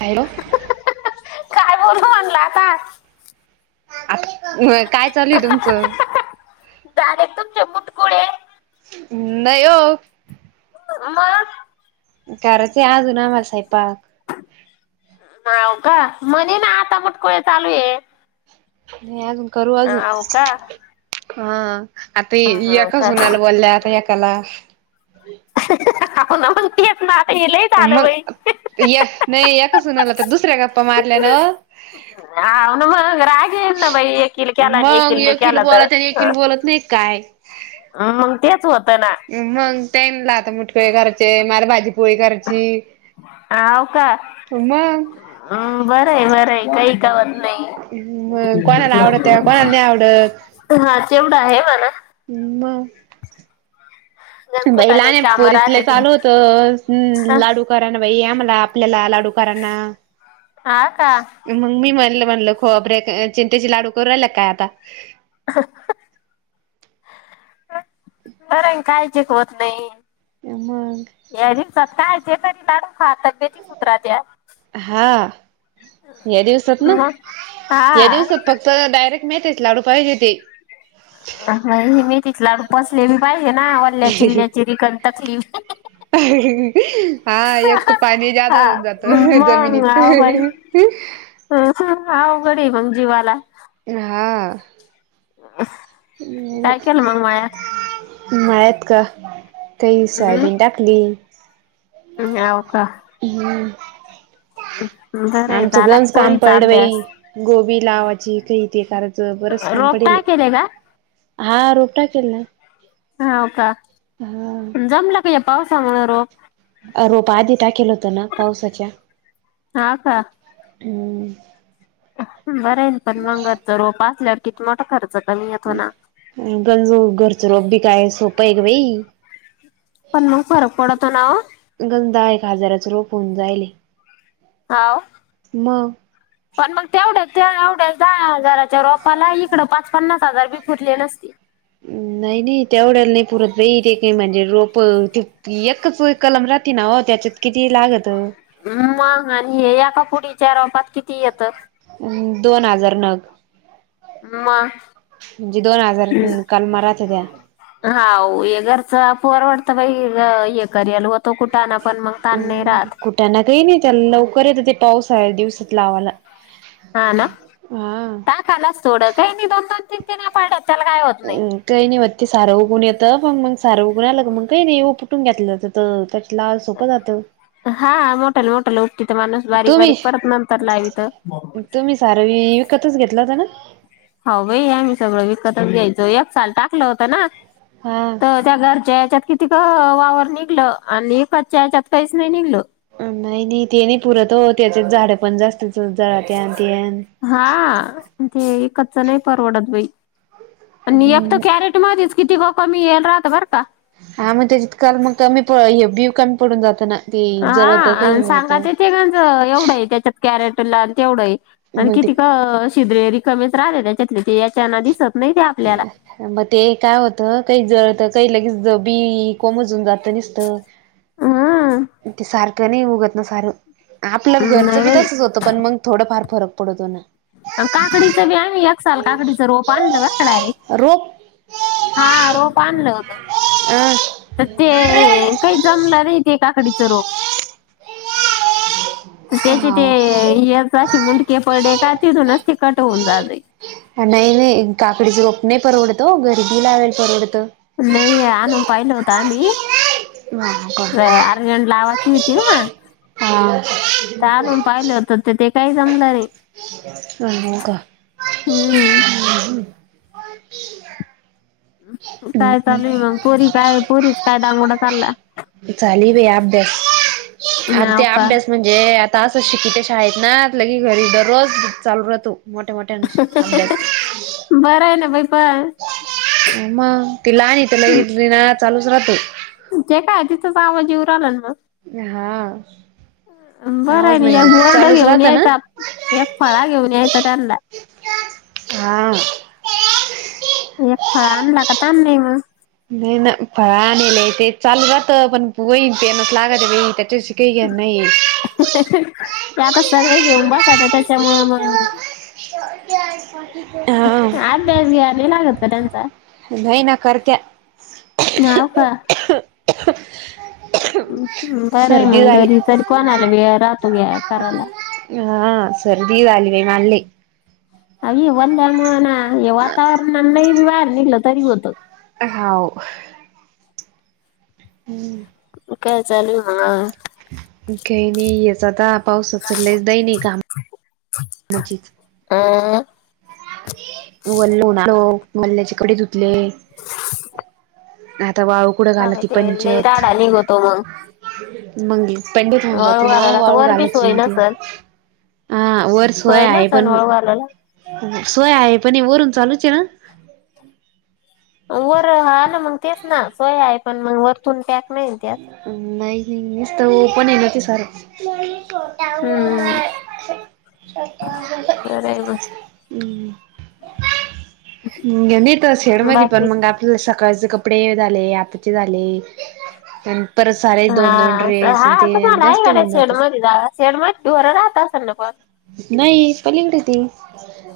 Hello. काय बोलू म्हणला आता आ काय चालूय तुमचं डायरेक्ट तुमचे मुटकुळे नाही हो मग घराचे आजून ना मा साहेबक नाव का म्हणे ना आता पटकोळे चालू आहे नाही अजून करू अजून हो का हा. आता ए हो एका का सुनाला बोलल्या, आता एकाला हाव ना तेच ना, आता हे लईच आलं बाई य नाही एका सूनला, तर दुसऱ्या गप्पा मारल्या ना व हाव ना मग राग येेईल, ना बाई एकील केला आणि मग एकीला नाही केला तर बोलत आणि एकीला बोलत नाही काय हम मग तेच होतं ना मग तेनला आता मुटकळे करायचे, मला भाजीपोळी करायची हा व का? मग बरं हाय बरं हाय काही कावत नाही. मग कोणाला आवडत कोणाला नाही आवडत हा तेवढ आहे म्हणा म. बाई गणकुटाने लहाने कामं पोरी इथले राहते ती चालू होत हा लाडू कराना बाई या मला आपल्याला लाडू कराना हा का? मग मी म्हणलं म्हणल, खोबरे चिंटेचे लाडू करू रायला काय आता? करून खायची होत नाही. या मग. डायरेक्ट सकाळचे तरी लाडू खा, तब्येेती सुधरत्या हा या दिवसात ना मग या हा दिवसात पक् तर डायरेक्ट मेथीच लाडू पाहिजे व्हती हा मी मेथीच लाडू फसलेली पाहिजे, ना वल्ल्या चिल्ल्या ची तकलीफ हा येत पाणी जादा हा होऊन जात मग जमिनीत आव बाई हमं. अवघड ए मग जीवाला हा आ. ह. म मळ्यात का तेई सायबिन टाका? [unintelligible] मी यावं का? हम्म. [unintelligible] आमचं झाला का गंज काम पोरीचा अभ्यास? पडवेई, गोबी लावाची काही ते सारं रोप टाकील्या का? हां रोपटा केला? हा व का जमलं का या पावसामुळं रोप? अ रोप आधी टाकील होतं ना पावसाच्या? हा का? हम्म. बरं आहेन, पण मंग रोपं असल्यावर किती मोठा खर्च कमी येतो ना? अम्म गंजू घरच रोप बी काय सोपं आहे गं बाई? पणाक फरक पडतो ना ओ? गंदा एक हजाराच रोप होवून जायले. हाव मग पण मग तेवढ्याच ते एवढ्या दहा हजाराच्या रोपाला, इकड पाच पन्नास हजार बी फुटले नसते. नाही नाही तेवढ्याला नाही पुरत बाई, ते काही म्हणजे रोप ते एकच कलम राहते ना हो त्याच्यात किती लागतं? मग आणि हे आता पुडीच्या रोपात किती येतं? अम्म दोन हजार नग मग. जे दोन हजार कलमा राहतेत्या हा हो हे घरच परवडतं, बाई ये करायला होतो कुठाना हम्म कुठाना काही नाही त्याला लवकर येत, ते पावसाळ्या दिवसात लावायला. हा ना टाकालाच थोडं काही नाही दोन दोन तीन तीन [unintelligible] त्याला काय होत नाही. काही नाही म ते सारं उगुन येतं पण मग सारं उगुन आलं मग काही नाही उपटून [unintelligible] जातं हा मोटल मोटल [unintelligible] माणूस बारीक तुम्ही बारीक परत नंतर लावीत. तुम्ही सारवी विकतच घेतला होता ना? हो बाई आम्ही सगळं विकतच घ्यायचो एक साल टाकलं होतं ना. हा तर त्या घरच्या याच्यात [unintelligible] [unintelligible] वावर निघलं आणि कच्च्या ह्याच्यात काहीच नाही निघलं. अम्म नाही नाही ते नाही पुरत हो त्याचे झाड पण जास्तच [unintelligible] हा ते कच्च नाही परवडत बाई आणि एक हम्म तर [unintelligible] मधीच किती [unintelligible] मी येईल रातभर का हा मग त्याच्यात काल मग कमी प हे बी कमी पडून जातं ना ते हां जळत काही आन सांगा होतं ते गंज एवढं आहे [unintelligible] कॅरेटला तेवढं आहे आणि मग किती ते क [unintelligible] रिकामेच राहिले त्याच्यातले ते याच्याना दिसत नाही ते आपल्याला. मग ते काय होतं [unintelligible] लगेच ज बी कोमजून जात. नुसतं हम्म ते सारखं नाही उगत ना सारं. आपलं घरचं नाही बी बाई तसच होतं पण मग थोडं फार फरक पडतो ना. काकडीचं बी आम्ही एक साल काकडीचं रोप आणलं बरं का डायरेक्ट. रोप. हां रोप आणलं होतं. अ तर ते काही जमलं नाही ते काकडीचं रोप. त्याचे ते याचं असे मुंडके पडे का तिथूनच ती कट होऊन [unintelligible] नाही नाही काकडीचं रोप नाही परवडत ओ [unintelligible] परवडतं. नाही हे आणून पाहिलं होतं आम्ही. हो अ का? अरजंट लावाची होती ना मग. हां. तर ते ते काही जमलं नाही हो का? हम्म काय चालूय मग पुरी काय प पुरीच काय दांगोडा चालला चाली भ अभ्यास आता नाव ते का अभ्यास म्हण जे आता अस शिकितशा आहेत नालं की घरी दररोज चालू रातो मोठे मोठे बरं आहे ना बाई पण तिला आणि त्यालािणा चालूच राहतो जे काय तिथंच आवाजीऊ आलं मग हा बरं आवाज ना म्हणजे एक बोर्ड चालूच घेऊन राहत ना. यायचा एक फळा घेऊन यायचा त्यांना हा एक फळ आणला काता आण नाही मग नाही ना फळनेलेय ते चालू जात पण वहीन पेनच लागतई त्याच्याशी क आहे नाही ते आता सगळे घेऊन बघत आहे त्याच्यामुं मग [unintelligible] हा अभ्यास घ्याय नाय लागत का त्यांचा? नाही ना करत्या. होव का. [inaudible] बरं आहे सर्दी मग झाली. घरी तरी कोणा आला राहतो घ्या करायला हा सर्दी झा आली म मल्लेली अय बंद म ना ये वातावरण नाही बी वार निल तरी होत होव हम् काय चालेूल मग काही नाही याच आता पाऊसचललाच दई नाही काम अ वल्लणारतो वल्ल्याचे कडे धुतले आता वाळू कुठं घाल अबे ती ते लई पंचत राडा निघतो मग मंग पंडित त वळू नाव घालायला तर वा वर बी सोय गलची नसल हा वर सोय आहे पणग झाला सोय आहे पण हे वरून चालूच आहे ना वर हा ना मग तेच ना सोय आहे पण मग वरतून पॅक नाही त्यास नाही नाही मस्त प हो ना ते साार त्याऊ हम्म आमछट् बरं गणी तर शेड मध बाकी पण मंग सकाळचे कपडे झाले आतचे झाले ह हा हा तुम्हाला जास्त कड होऊन जात शेडमध्ये जा शेडमध्येरं राहत असेल ना पण नाही पलीकडे त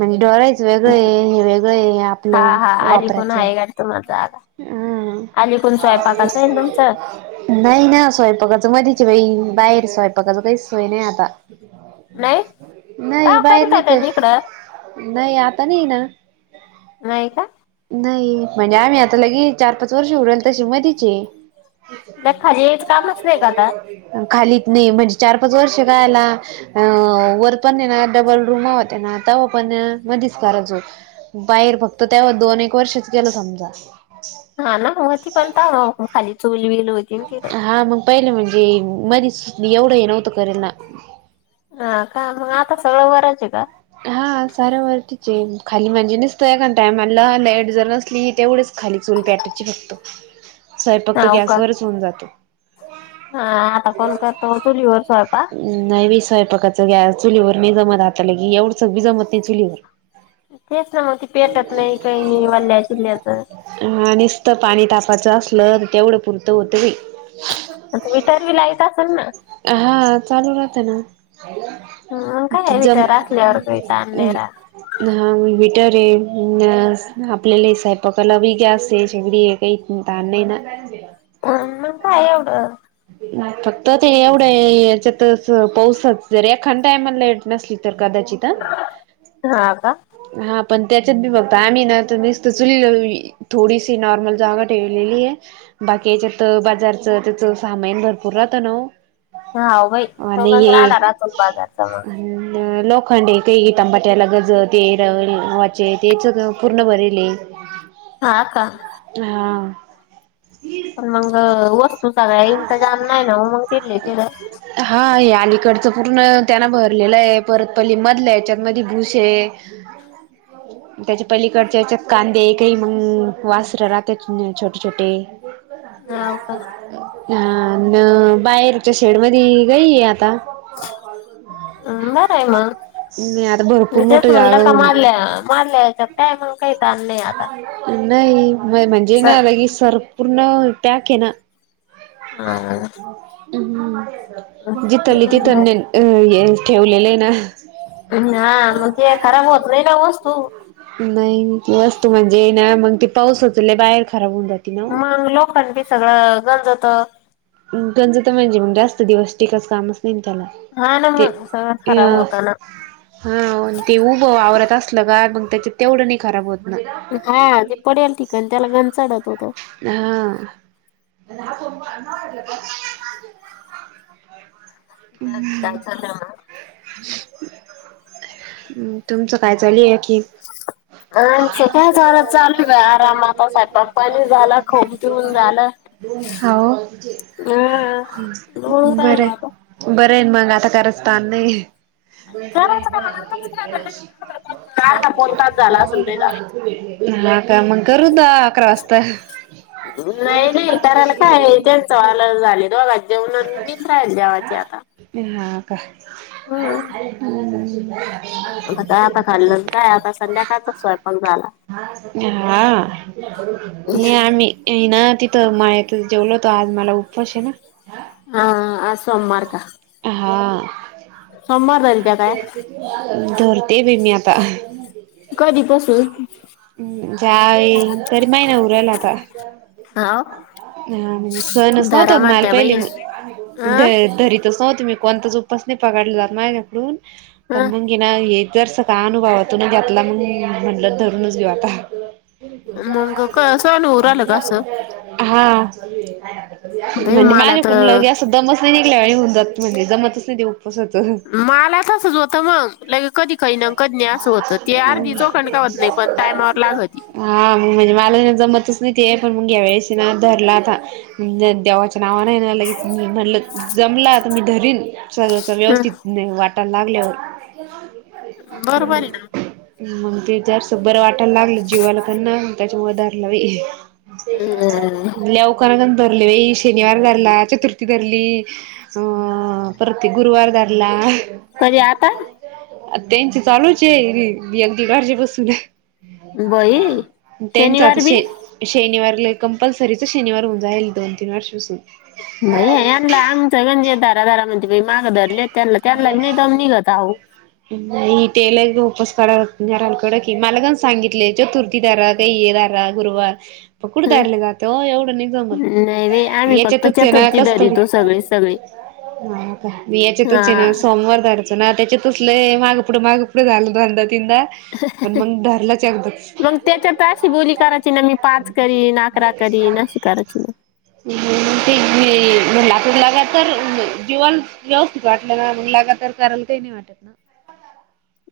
म्हणजे डरायची वेगळं हे वेगळं हा आपलं हा अलीकून वापरायचं आहे गाडी तुम्हाला जागा हं अलीकून स्वयंपाकाचं आहे ना तुमचं नाही ना स्वयंपाकाचं मधच बाई बाहेर स्वयंपाकाचं काही सोय नाही आता नाही नाही का बाहेर करीत नाही होत्या का ना इकडं नाही आता नाही ना नाही का नाही म्हणजे आम्ही आता लगे चार पाच वर्ष उरल तशी मधचे क त्या खाली यायचं कामच नाही का आता खालीत नाही म्हणजे चार पाच वर्ष काय आला अ वर पणना डबल रूम आत नाताव पण मध्येच करच होो बाहेर फक्त तेव्हा दोन एक वर्षच गेलं समजा हा ना मग म ती पणता खाली चूली बील होती ना तिथं हा मग पहिले म्हणजे मध एवढं हे नव्हतं करेना हा का मग आता सगळं वरायचं का हा सारावररतीच आहे खाली म्हणजे नसतय काण टायमला लाईट जर नसली तेवढेच खाली चूून प्याटरची फक्तो [inaudible] स्वय फक्त हाव का गॅसवरच होऊन जातो हा आता कोण करतो चुलीवर स्वयपा नाही वीस सव पकाचं गॅस चुलीवर मी जमत हातालं की एवढंच बी जमत नाही चुलीवर तेच ना मग ती पेटत नाही काही नाही वाल्ल्या चिल्ल्याचं ह नुसत पाणी तापाचं असलं तेवढं पुरतं होत गी विटार बी लाईट असेल ना हा चालू राहते ना ह मग काय भथ जम रा असल्यावर का त आणलेरा हा वटर आहे आपल्याला साहेपाकला हवी गॅस आहे शेवडी आहे काही तन ना अ नम काय एवढ फक्त ते एवढं याच्यात पाऊसच जर एखा टायमला लाईट नसली तर कदाचित हा का हा पण त्याच्यात बी बघत आम्ही ना तर नसत चुली थोडीशी नॉर्मल जागा ठेवलेली आहे बाकीच्यात बाजारचं त्याच सामान भरपूर राहतं ना ह बाई आणि सोगच राहता हे राहुजारचा मग खांडे काही इ तंबाट्याला गज ते र वाचे तेच पूर्ण बरले ह हा आ का हा पण मग वस्तू सगळ्या इंतजाम नाही ना म मग तली तिला हा हे अलीकडचं पूर्ण त्यांना भरलेलं आहे परत पली मधला याच्यात मध भूस आहे ह [unintelligible] त्याच्या पहिलीकडच्या त्याच्यात कांदे काही मग वासर राहत छोटे छोटे हो का हा न बाहेरच्या शेड म गई आता ल अ बरं आहे मग भरपूर मी मोठ तेच म्हणलं का जागा मारल्या मारल्याच्यात काय मग काही ताल नाही आता नाही म म्हणजे ना सर आता की सर पूर्ण पॅक आहे ना जीथली त बर तने अ हे ठेवलेलं आहे ना ना मग ते खराब होत नाही का वस्तू नाही त वस्तू म्हणजे ना ते पाऊसचले बाहेर खराब होऊन जाते ना मग लोकां बी सगळं गंजवत त्यांच तर म्हणजे म्हणज जास्त दिवस टिककायच कामच नाही त्याला हा न ते स खराब अ होता ना हा ते उभं आववरात असलं का मग त्याचे तेवढं नाही खराब होत ना हा जे पडेल ठिकाण त्याला घनचाडत होतं हा [unintelligible] काय हम् चाललं मग? [unintelligible] तुमचं काय चाली आहे की [unintelligible] अछ का झा चालू आहे आरामाता साहे पप्पानी झालं खोऊन पिऊन झालं हो हम्म लोळू बर राहिलो आता. बरं आहेन मग आता कराच ताण नाही ब करायचं काय आताच काय म्हणलं अर्धा पाऊण तास झाला असेल ते झालं. बणीणा [unintelligible] हा का मग करू द अकरा वाजता नाही नाही कराला काय सवाल झाले द बघा जेवण मीच राहील जेवाचे आता ह का हम्म आता काय आता खल्लं काय आता संध्याकाळच स्वयंपण झाला हा ये आम्ही ना तिथं म जेवल होतो आज मला उपवास आहे ना ह आ सोमवार का हा सोमवार धरीता आ काय धरणे प मी आता कधी पसुन हम्म जावे तरी माहि नाही उरला आता हाव हा म्हणजे सणच नव्हत धरा माल म्हणत्या पहिले बाई अं री नव्ह मी कोणता उपास नाही पडला जात माझ्याकडून पण अं म कि ना हे जस का अनुभवातून घातला मग म्हंडत धरूनच घेऊ आता त त्याला मग वाेवला कसं होऊ राहिलं का असं हा बाई म्हणजे मला माझ्या कुण तर लगे अस दमस्त नाही निघई होन जात म्हणज जमातच नाही देऊ कसत मला तसंच होतं मग ला कधी खही ना कधी नाही असं होतं ते अर्धी चोखंड का नाही पण टामवर लाग हा मग म्हणजे मला जमतच नाही ते पण मग ह्या वळेशी ना धरलाता देवा नावा नाही म्हणलं जमला तर मी रीन सग हं व्यवस्थित वाट ले बरोबर आहे ना म जस बरं वाटायला लागल जीवाला त्यांना त्याच्या मदारला अं लवकरण धले वई शनिवार धरला चतुर्थी धरली अ प्रतेक गुरुवार ारला कधी आता आ त्यांच चालूच आहे अगदी घरचे बसून बाई त्यांचा शनिवार बी तसे शनिवारला कंपल्सरीच शनिवार होऊन जाईल दोन तीन वर्षासून म यांना आमचं म्हणजे दारा दारा म्हणजे माग धले त्यां त्यांना नाही् निघत आहो नाही तेेल उपस क नाहील कडं की मला काण सांगितले चतुर्थ दार काही दारा गुरुवार प कुड हं. तयरले जाते हो एवढं नाही जमल नाही बाई आम्ही फक्त याच्यातच आहे ना चतुर्थी कस तरी धरितो सगळे सगळे हा का मी याच्या हा ध त्या तस माग मागपं झा तदाा पण मग ध त्या द मग त्याच्यात अशी बोली करायची ना मी पाच करीन अकरा करीन अशी करायची ना [inaudible] वाटलं ना म्हला का तर करायला काही नाही वाटत ना.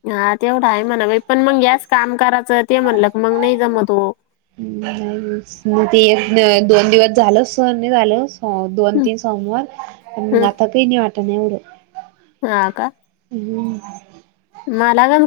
हा तेवढा आहे म्हणा बा पण मग यास काम करायचं ते म्हणलं क मग नाही जमत हो. ते एक दोन दिवस झाल स नाही झालं. हो दोन हं तीन सोमवार मग हं आता काही नाही वाटण एवढं हा का ह मला गम